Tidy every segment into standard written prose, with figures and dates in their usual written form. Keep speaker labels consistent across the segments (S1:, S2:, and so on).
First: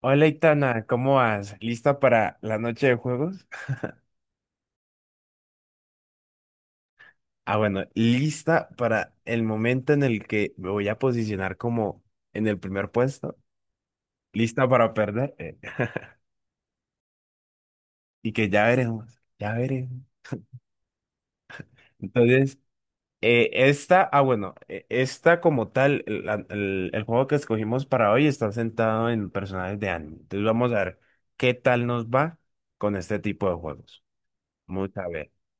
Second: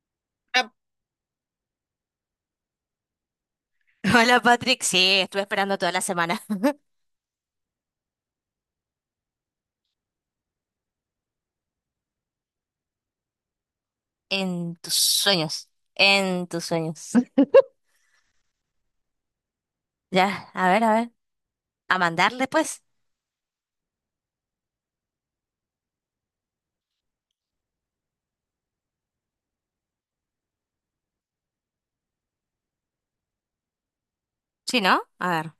S1: Hola,
S2: Ah,
S1: Itana, ¿cómo vas? ¿Lista para la noche de juegos?
S2: Hola Patrick, sí, estuve esperando toda la semana.
S1: Ah, bueno, lista para el momento en el que me voy a posicionar como en el primer puesto. Lista
S2: En
S1: para
S2: tus
S1: perder
S2: sueños, en tus sueños.
S1: y que ya veremos, ya veremos.
S2: Ya, a ver, a ver. A mandarle
S1: Entonces,
S2: pues.
S1: esta, ah, bueno, esta como tal, el juego que escogimos para hoy está sentado en personajes de anime. Entonces, vamos a ver qué tal nos va con este tipo de juegos.
S2: Sí,
S1: Vamos
S2: ¿no?
S1: a
S2: A
S1: ver.
S2: ver.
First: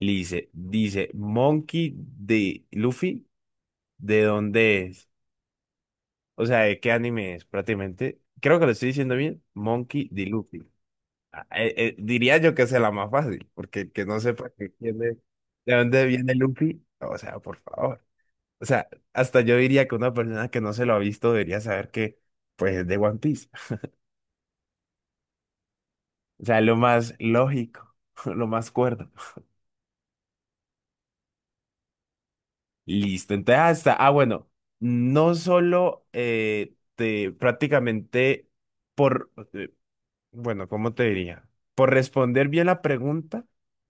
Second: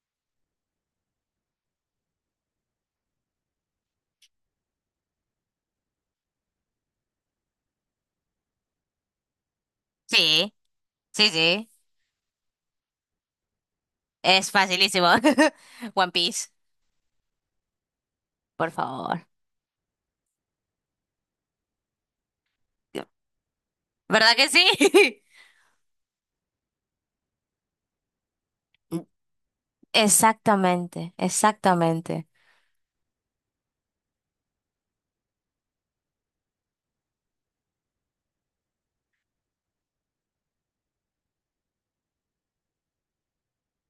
S1: Dice Monkey de Luffy. ¿De dónde es? O sea, ¿de qué anime es prácticamente? Creo que lo estoy diciendo bien. Monkey D.
S2: Sí,
S1: Luffy.
S2: sí,
S1: Ah,
S2: sí.
S1: diría yo que es la más fácil, porque el que no sepa
S2: Es facilísimo.
S1: de dónde
S2: One
S1: viene
S2: Piece,
S1: Luffy, o sea, por favor. O
S2: por
S1: sea,
S2: favor.
S1: hasta yo diría que una persona que no se lo ha visto debería saber que, pues, es de One Piece.
S2: ¿Verdad que sí?
S1: O sea, lo más lógico, lo más cuerdo.
S2: Exactamente, exactamente.
S1: Listo, entonces hasta, ah, bueno, no solo te prácticamente por, bueno, ¿cómo te diría? Por responder bien la pregunta,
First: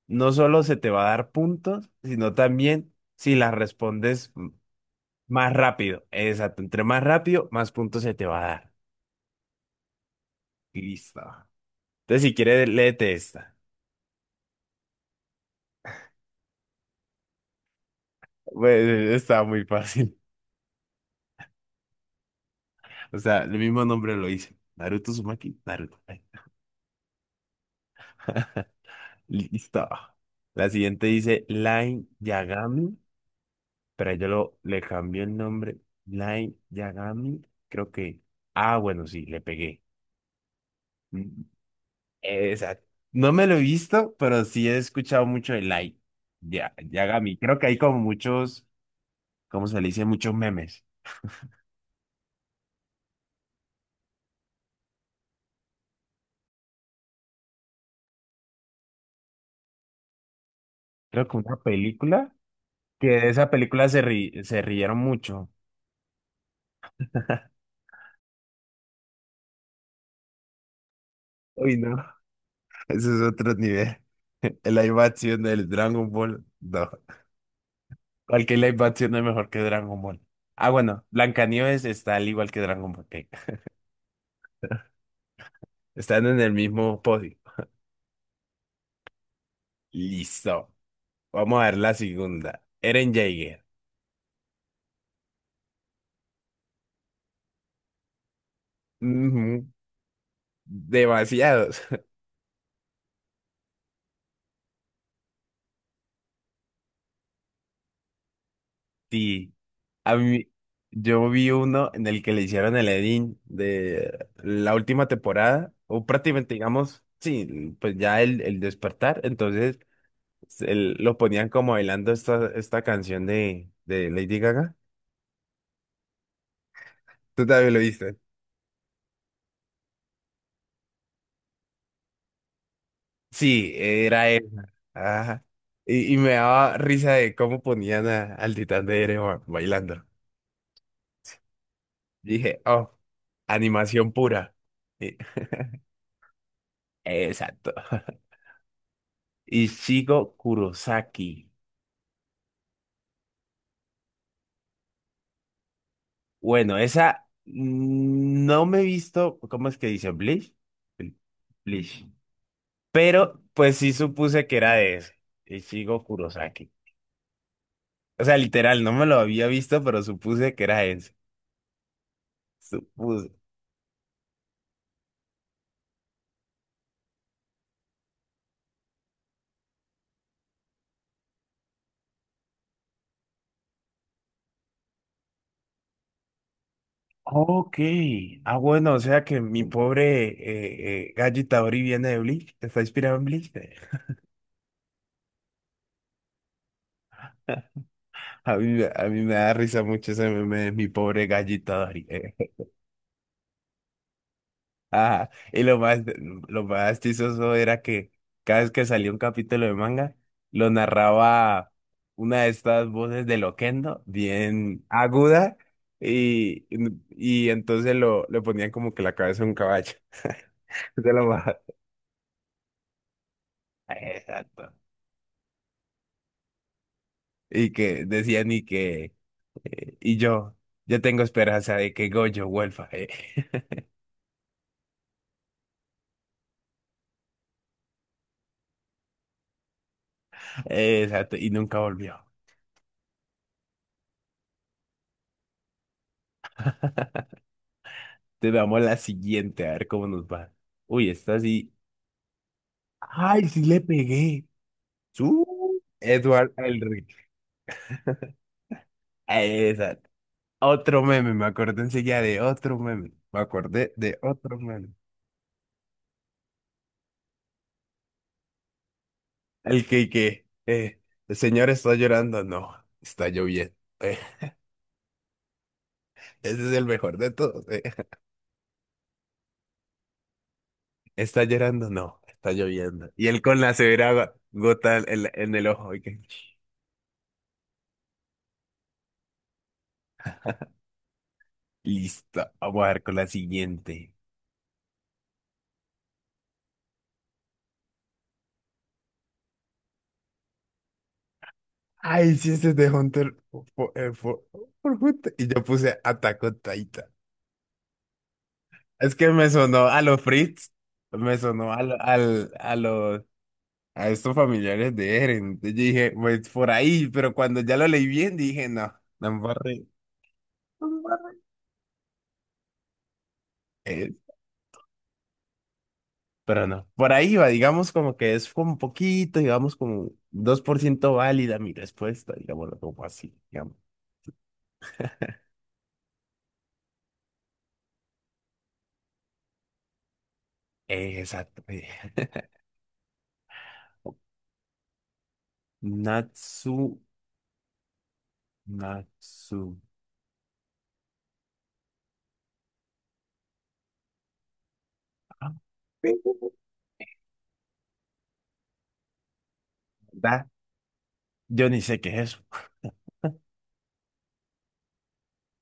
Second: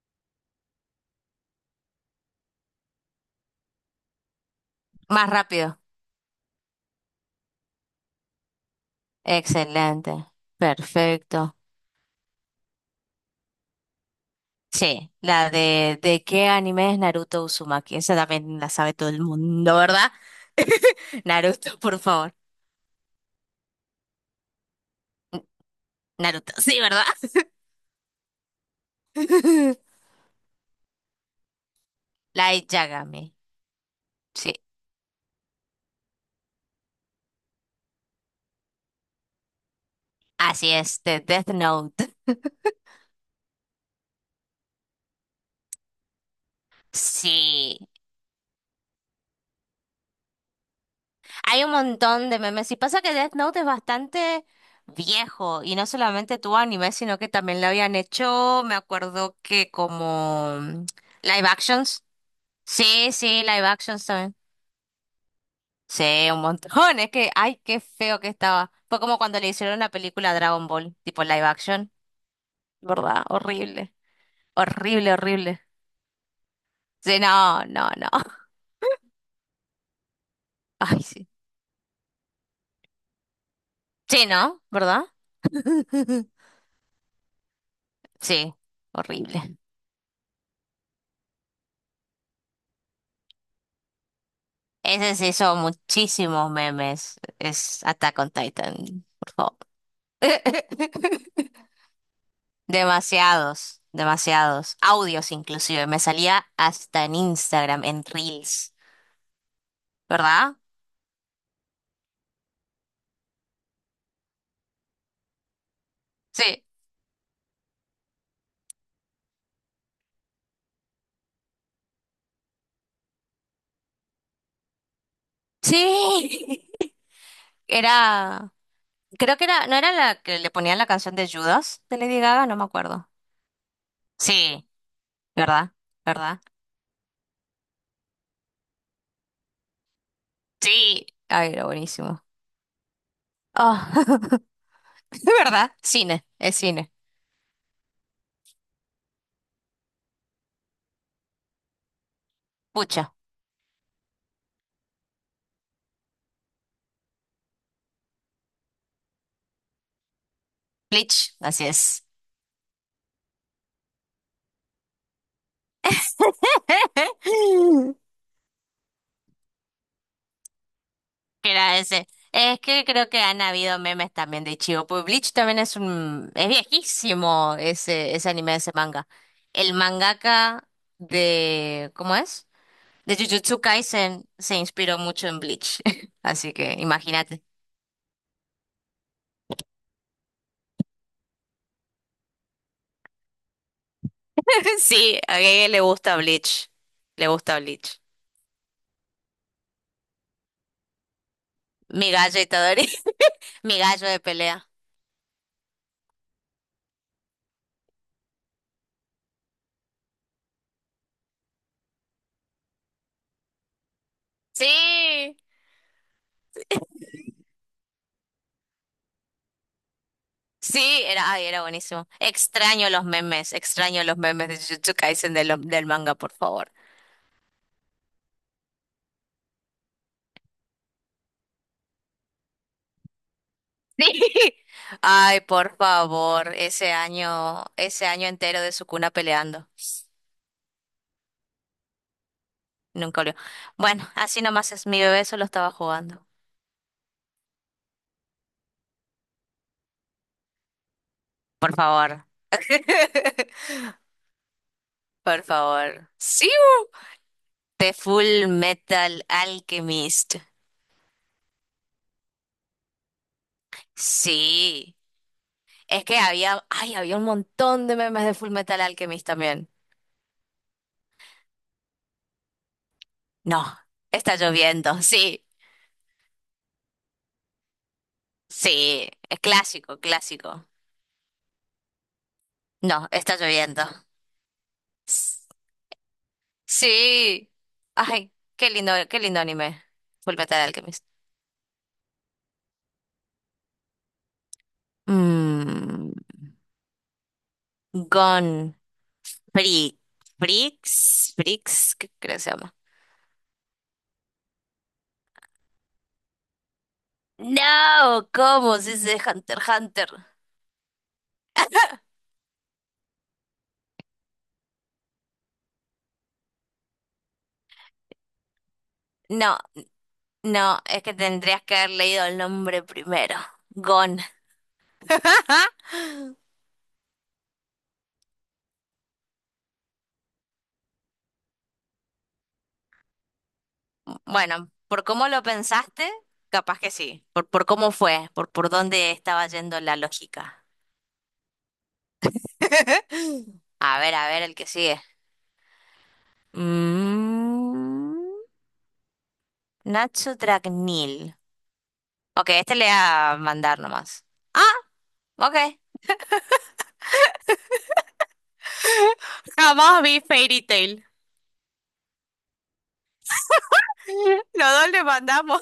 S1: no solo se te va a dar puntos, sino también si la respondes
S2: Más
S1: más
S2: rápido.
S1: rápido. Exacto, entre más rápido, más puntos se te va a dar.
S2: Excelente.
S1: Listo.
S2: Perfecto.
S1: Entonces, si quieres, léete esta.
S2: Sí, la de qué anime es Naruto Uzumaki. Esa también la sabe todo
S1: Bueno,
S2: el
S1: está muy
S2: mundo, ¿verdad?
S1: fácil.
S2: Naruto, por favor.
S1: O sea, el mismo nombre lo dice. Naruto Uzumaki, Naruto.
S2: Naruto, sí, ¿verdad?
S1: Listo. La siguiente dice Line
S2: Light
S1: Yagami.
S2: Yagami.
S1: Pero ahí yo
S2: Sí,
S1: le cambié el nombre. Light Yagami, creo que. Ah, bueno, sí, le pegué.
S2: así es, de
S1: Mm,
S2: Death Note.
S1: exacto. No me lo he visto, pero sí he escuchado mucho de Light Ya, Yagami. Creo que hay
S2: Sí,
S1: como muchos, ¿cómo se le dice? Muchos memes.
S2: hay un montón de memes. Y pasa que Death Note es bastante viejo y no solamente tuvo anime, sino que también lo habían hecho, me acuerdo que
S1: Creo que
S2: live
S1: una
S2: actions.
S1: película, que
S2: Sí,
S1: de
S2: sí,
S1: esa
S2: live
S1: película se,
S2: actions también.
S1: ri- se rieron mucho.
S2: Sí, un montón. Es que, ay, qué feo que estaba. Fue como cuando le hicieron la película Dragon Ball, tipo live
S1: Uy,
S2: action,
S1: no. Eso es
S2: ¿verdad?
S1: otro
S2: Horrible.
S1: nivel. La
S2: Horrible,
S1: animación
S2: horrible.
S1: del Dragon Ball. No.
S2: Sí, no, no, no.
S1: Cualquier live action es mejor que Dragon Ball. Ah,
S2: Ay,
S1: bueno,
S2: sí.
S1: Blancanieves está al igual que Dragon Ball. Ok.
S2: Sí, ¿no? ¿Verdad?
S1: Están en el mismo podio.
S2: Sí, horrible.
S1: Listo. Vamos a ver la segunda. Eren Jaeger.
S2: Ese se hizo muchísimos memes. Es Attack on Titan, por favor.
S1: Ujú. Demasiados.
S2: Demasiados, demasiados. Audios inclusive. Me salía hasta en Instagram, en Reels,
S1: Sí. A mí,
S2: ¿verdad?
S1: yo vi uno en el que le hicieron el edit de la última temporada, o prácticamente,
S2: Sí.
S1: digamos, sí, pues ya el despertar. Entonces, lo ponían como bailando esta canción de Lady Gaga.
S2: Sí.
S1: ¿Tú también lo viste?
S2: Era, creo que era, no era la que le ponían la canción de Judas de Lady Gaga, no me acuerdo.
S1: Sí, era
S2: Sí,
S1: esa. Ajá.
S2: ¿verdad?
S1: Y me
S2: ¿Verdad?
S1: daba risa de cómo ponían al titán de Erebor bailando.
S2: Sí. Ay, era buenísimo.
S1: Dije, oh, animación
S2: Oh,
S1: pura. Y-
S2: ¿verdad? Cine, es cine.
S1: exacto. Ichigo Kurosaki.
S2: Pucha,
S1: Bueno, esa, no me he visto, ¿cómo es que dice? ¿Bleach? Bl-
S2: Bleach, así es.
S1: Bleach. Pero pues sí supuse que era de ese, Ichigo Kurosaki. O sea, literal, no me lo había visto, pero supuse que era ese.
S2: Que era ese. Es que creo que
S1: Supuse.
S2: han habido memes también de Ichigo. Pues Bleach también es un, es viejísimo ese, ese anime, ese manga. El mangaka de, ¿cómo es? De Jujutsu Kaisen se inspiró mucho en Bleach, así que imagínate.
S1: Ok. Ah, bueno, o sea que mi pobre, Gallo Itadori viene de Bleach. Está inspirado en Bleach.
S2: Sí, a Gege le gusta Bleach. Le gusta Bleach.
S1: A mí me da risa mucho ese meme de mi pobre Gallo Itadori.
S2: Mi gallo Itadori, mi gallo de pelea.
S1: Ajá. Y lo más chistoso era que cada vez que salía un capítulo de manga, lo narraba una de estas voces de Loquendo, bien
S2: Sí,
S1: aguda, y, y entonces le ponían como que la cabeza de un caballo.
S2: sí,
S1: De lo
S2: era,
S1: más.
S2: ay, era buenísimo. Extraño los memes de
S1: Exacto.
S2: Jujutsu Kaisen de del manga, por favor.
S1: Y que decían y que. Y yo tengo esperanza de que Goyo vuelva.
S2: Sí. Ay, por favor, ese año entero de su cuna peleando.
S1: Exacto, y nunca volvió.
S2: Nunca olvidó. Bueno, así nomás es mi bebé, solo estaba jugando.
S1: Entonces veamos la siguiente, a ver cómo nos va. Uy, esta sí.
S2: Por favor.
S1: ¡Ay, sí le pegué!
S2: Por
S1: ¡Su!
S2: favor. Sí.
S1: Edward Elric.
S2: The Full Metal
S1: Exacto.
S2: Alchemist.
S1: Otro meme, me acordé enseguida de otro meme. Me acordé de otro meme.
S2: Sí. Es que había, ay, había un montón de memes de Full Metal Alchemist también.
S1: El que, que, eh, el señor está llorando. No, está
S2: No,
S1: lloviendo. Eh,
S2: está lloviendo. Sí,
S1: ese es el mejor de todos.
S2: sí. Es clásico, clásico.
S1: Está llorando, no, está
S2: No,
S1: lloviendo. Y
S2: está
S1: él con la
S2: lloviendo.
S1: severa gota en, la-
S2: S-
S1: en el ojo. Y que.
S2: Sí. Ay, qué lindo anime. Full Metal Alchemist.
S1: Listo, vamos a ver con la siguiente.
S2: Mmm. Gone Freak. Freaks, Freaks, ¿qué
S1: Ay,
S2: creo que
S1: sí,
S2: se
S1: ese
S2: llama?
S1: es de Hunter eh, fo- por Hunter. Y yo puse Attack on Titan.
S2: No, ¿cómo se
S1: Es
S2: dice
S1: que me
S2: Hunter x
S1: sonó a
S2: Hunter?
S1: los Fritz, me sonó a estos familiares de Eren. Entonces yo dije, pues por ahí, pero cuando ya lo leí bien, dije, no, no
S2: No, no, es que tendrías que haber leído el nombre primero.
S1: me.
S2: Gon. Ajá.
S1: Pero no, por ahí va, digamos como que es como un poquito, digamos como 2% válida mi respuesta, digámoslo como así, digamos.
S2: Bueno, por cómo lo pensaste, capaz que sí. Por cómo fue, por dónde estaba yendo la lógica.
S1: Exacto.
S2: A ver, el que sigue.
S1: Natsu,
S2: Mm,
S1: Natsu.
S2: Nacho Dragnil. Ok, este le voy a mandar nomás. Ah,
S1: Ah,
S2: ok. Jamás vi
S1: ¿verdad?
S2: Fairy Tail.
S1: Yo ni sé qué es eso.
S2: Los dos le mandamos.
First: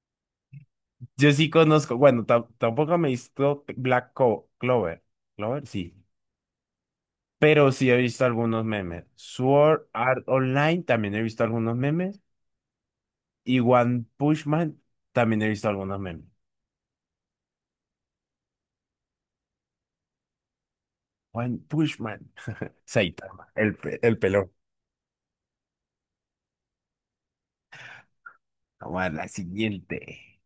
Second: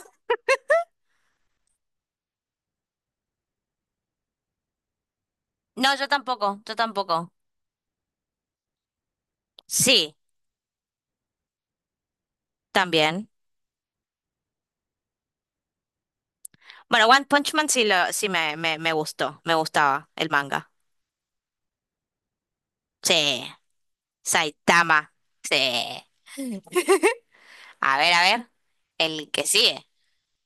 S1: Yo sí conozco, bueno, tampoco me he visto Black Clover. Clover, sí.
S2: No, yo tampoco, yo tampoco.
S1: Pero sí he visto algunos memes. Sword
S2: Sí,
S1: Art Online también he visto algunos memes.
S2: también.
S1: Y One Punch Man también he visto algunos memes.
S2: Bueno, One Punch Man sí, lo, sí me gustó, me gustaba el manga.
S1: One Punch Man.
S2: Sí,
S1: Saitama, el pelón.
S2: Saitama. Sí. A ver,
S1: Vamos a la
S2: el que sigue.
S1: siguiente.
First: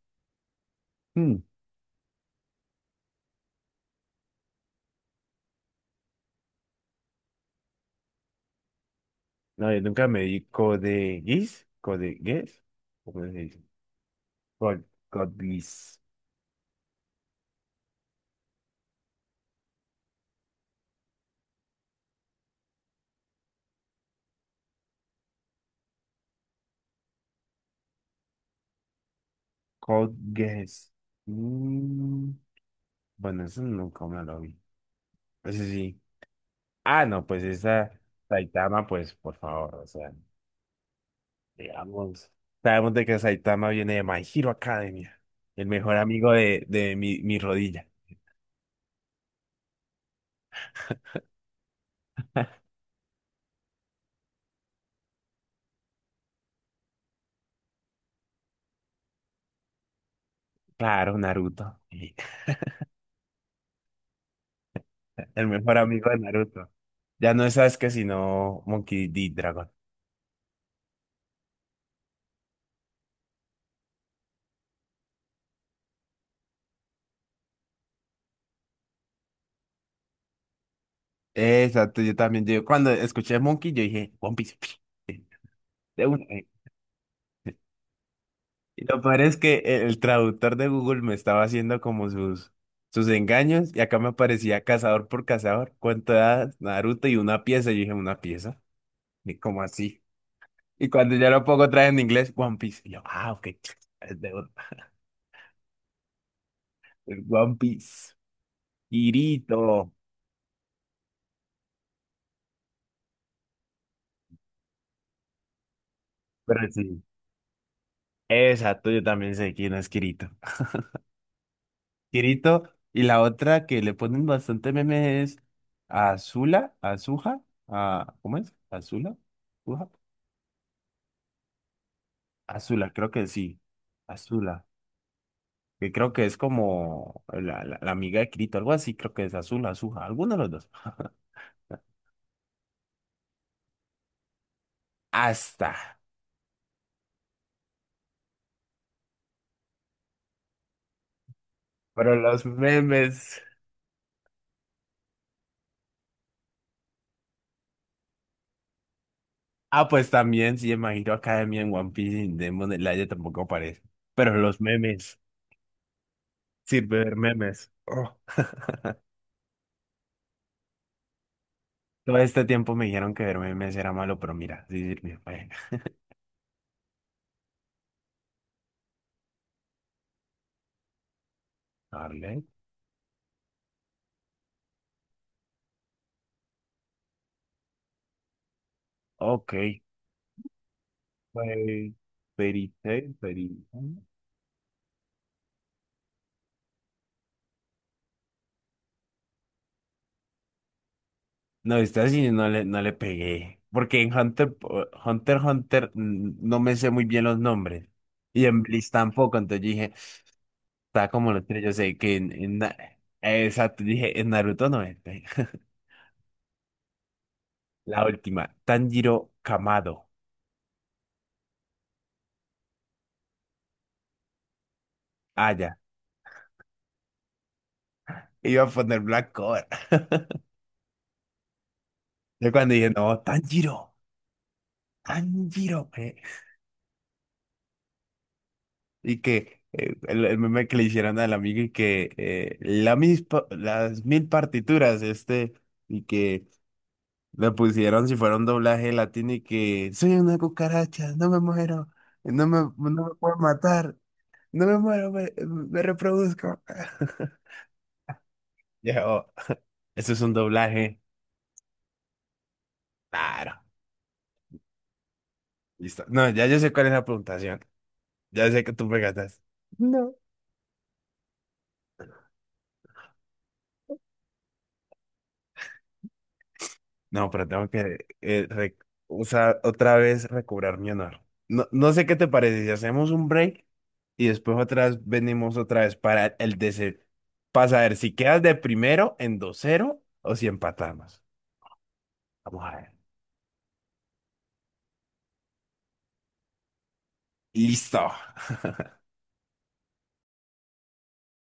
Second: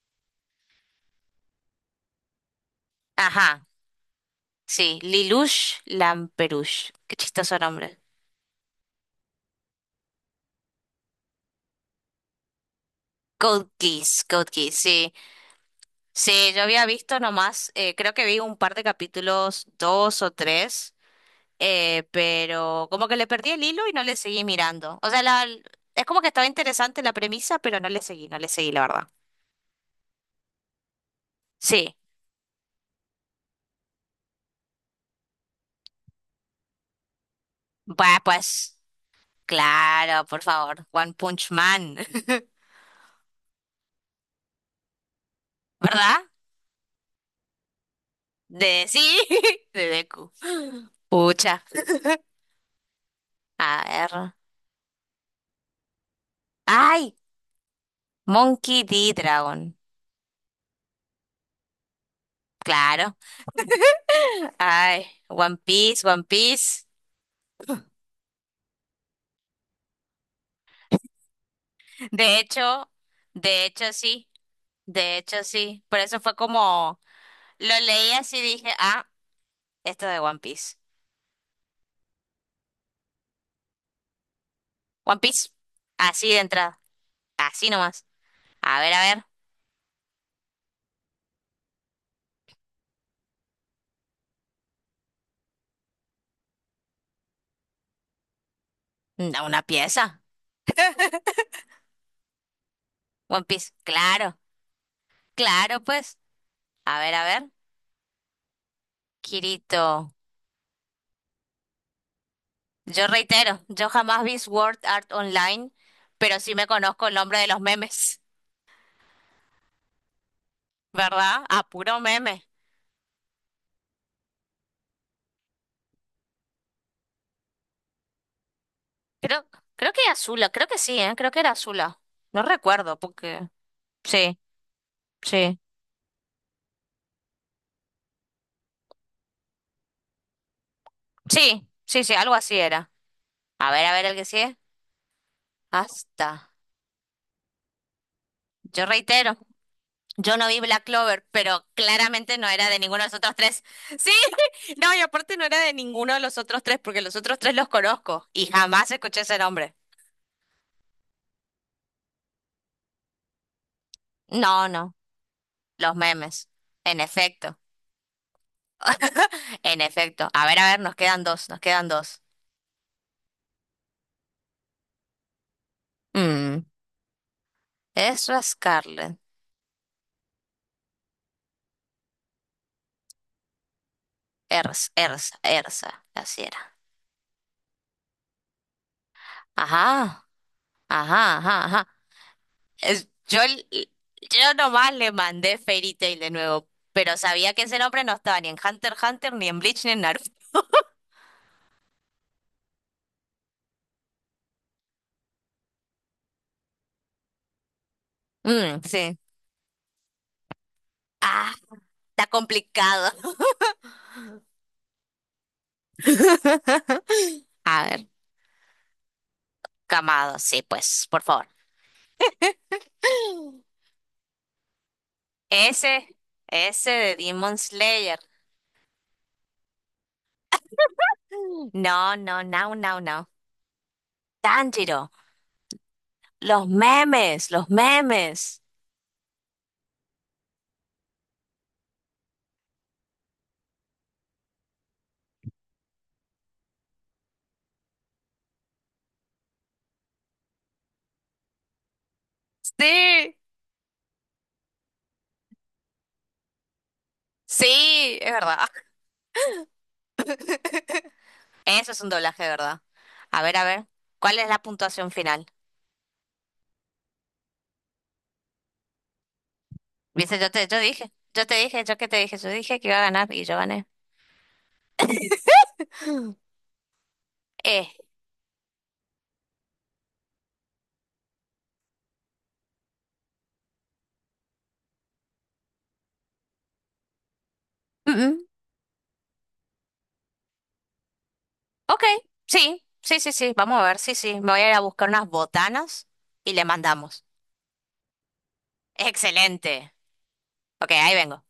S1: Hmm,
S2: Ajá, sí, Lelouch Lamperouche. Qué chistoso nombre.
S1: no, yo nunca me di Code Geass, Code Geass, ¿cómo se dice?
S2: Code Geass, Code Geass,
S1: Code,
S2: sí.
S1: Code Geass,
S2: Sí, yo había visto nomás, creo que vi un par de capítulos, dos o tres, pero como que le perdí el hilo y no le seguí mirando. O sea, la, es como que estaba interesante la premisa, pero no le seguí, no le seguí, la verdad.
S1: Code Geass.
S2: Sí,
S1: Mm, bueno, eso nunca me lo vi. Ese sí. Sí. Ah, no, pues esa
S2: va, pues,
S1: Saitama, pues por favor, o sea,
S2: claro, por favor, One Punch Man,
S1: digamos, sabemos de que Saitama viene de My Hero Academia, el mejor
S2: ¿verdad?
S1: amigo de mi rodilla.
S2: De sí, de Deku. Pucha, a ver. ¡Ay! Monkey D. Dragon,
S1: Claro, Naruto.
S2: claro. ¡Ay!
S1: El
S2: One
S1: mejor
S2: Piece,
S1: amigo de
S2: One
S1: Naruto.
S2: Piece.
S1: Ya no es Sasuke, sino Monkey D. Dragon.
S2: De hecho, de hecho sí, de hecho sí. Por eso fue como, lo leí así y dije, ah, esto de One Piece.
S1: Exacto, yo también. Yo cuando escuché Monkey, yo dije, One Piece,
S2: One Piece,
S1: de una
S2: así de
S1: vez.
S2: entrada, así nomás.
S1: Y lo
S2: A
S1: peor
S2: ver,
S1: es que el traductor de Google me estaba haciendo como sus engaños y acá me aparecía cazador por cazador. ¿Cuánto da Naruto y una pieza? Yo dije, ¿una pieza? Y
S2: da
S1: como
S2: una
S1: así.
S2: pieza.
S1: Y cuando ya lo pongo otra vez en inglés, One Piece. Y yo, ah,
S2: One
S1: ok.
S2: Piece,
S1: Es de
S2: claro.
S1: una.
S2: Claro, pues. A ver, a
S1: El
S2: ver.
S1: One Piece. Kirito.
S2: Kirito. Yo reitero, yo jamás vi Sword Art Online, pero sí
S1: Pero
S2: me
S1: sí.
S2: conozco el nombre de los memes,
S1: Exacto, yo también sé quién es Kirito.
S2: ¿verdad? A puro meme.
S1: Kirito. Y la otra que le ponen bastante memes es Azula, Azuja, a, ¿cómo es? Azula,
S2: Creo,
S1: Azuja,
S2: creo que era Azula, creo que sí, ¿eh? Creo que era Azula. No
S1: Azula,
S2: recuerdo,
S1: creo que
S2: porque...
S1: sí.
S2: Sí,
S1: Azula,
S2: sí.
S1: que creo que es como la amiga de Kirito, algo así, creo que es Azula, Azuja, alguno de los dos.
S2: Sí, sí, sí, algo así era. A ver el que sigue.
S1: Hasta.
S2: Hasta. Yo reitero. Yo no vi Black Clover, pero
S1: Pero
S2: claramente
S1: los
S2: no era de ninguno de los otros
S1: memes.
S2: tres. Sí, no, y aparte no era de ninguno de los otros tres, porque los otros tres los conozco y jamás escuché ese nombre.
S1: Ah, pues también, sí, imagino Academia en One Piece y en Demon Slayer tampoco aparece. Pero los
S2: No, no,
S1: memes.
S2: los memes.
S1: Sirve
S2: En
S1: ver
S2: efecto,
S1: memes. Oh.
S2: en efecto. A ver, nos quedan dos, nos quedan
S1: Todo
S2: dos.
S1: este tiempo me dijeron que verme mes era malo, pero mira, sí sirvió.
S2: Mm, Ezra Scarlett.
S1: Darle.
S2: Ersa, Ersa, Ersa, así era.
S1: Ok.
S2: Ajá, ajá, ajá, ajá.
S1: Pues, perite,
S2: Yo,
S1: perite.
S2: yo nomás le mandé Fairy Tail de nuevo, pero sabía que ese nombre no estaba ni en Hunter x Hunter, ni en Bleach, ni en Naruto.
S1: No, esta sí no le pegué. Porque en Hunter, Hunter, Hunter, no me sé muy bien los nombres. Y en
S2: Mm,
S1: Bleach
S2: sí.
S1: tampoco. Entonces dije, está como los
S2: Ah,
S1: tres. Yo sé que
S2: está
S1: en Na-
S2: complicado.
S1: exacto, dije, en Naruto no es.
S2: A ver,
S1: La última, Tanjiro Kamado.
S2: Camado, sí, pues, por favor.
S1: Ah, ya.
S2: Ese, ese de Demon Slayer.
S1: Iba a poner Black Clover.
S2: No, no,
S1: Yo
S2: no,
S1: cuando dije,
S2: no,
S1: no,
S2: no.
S1: Tanjiro,
S2: Tanjiro,
S1: Tanjiro.
S2: los memes, los memes.
S1: Y que el meme que le hicieron al amigo y que la mis pa- las mil partituras, y que le pusieron si fuera un doblaje latino y que soy una cucaracha, no me muero, no me
S2: Sí,
S1: puedo matar, no me muero, me reproduzco.
S2: sí, es verdad.
S1: Ya, oh, eso es un doblaje.
S2: Eso es un doblaje, de ¿verdad?
S1: Claro,
S2: A ver, ¿cuál es la puntuación final?
S1: listo. No, ya yo sé cuál es la puntuación. Ya sé que tú me ganas. No.
S2: Viste, yo te, yo dije, yo te dije, yo que te dije, yo dije que iba a ganar y yo gané.
S1: No, pero tengo
S2: Eh,
S1: que o sea, otra vez recobrar mi honor. No, no sé qué te parece si hacemos un break y después otras venimos otra vez para el DC, para saber
S2: mm,
S1: si
S2: mm,
S1: quedas de primero en 2-0 o si empatamos.
S2: ok,
S1: Vamos a
S2: sí,
S1: ver.
S2: sí, sí, sí, vamos a ver, sí, sí, me voy a ir a buscar unas botanas y le mandamos.
S1: Listo.
S2: Excelente. Ok, ahí vengo.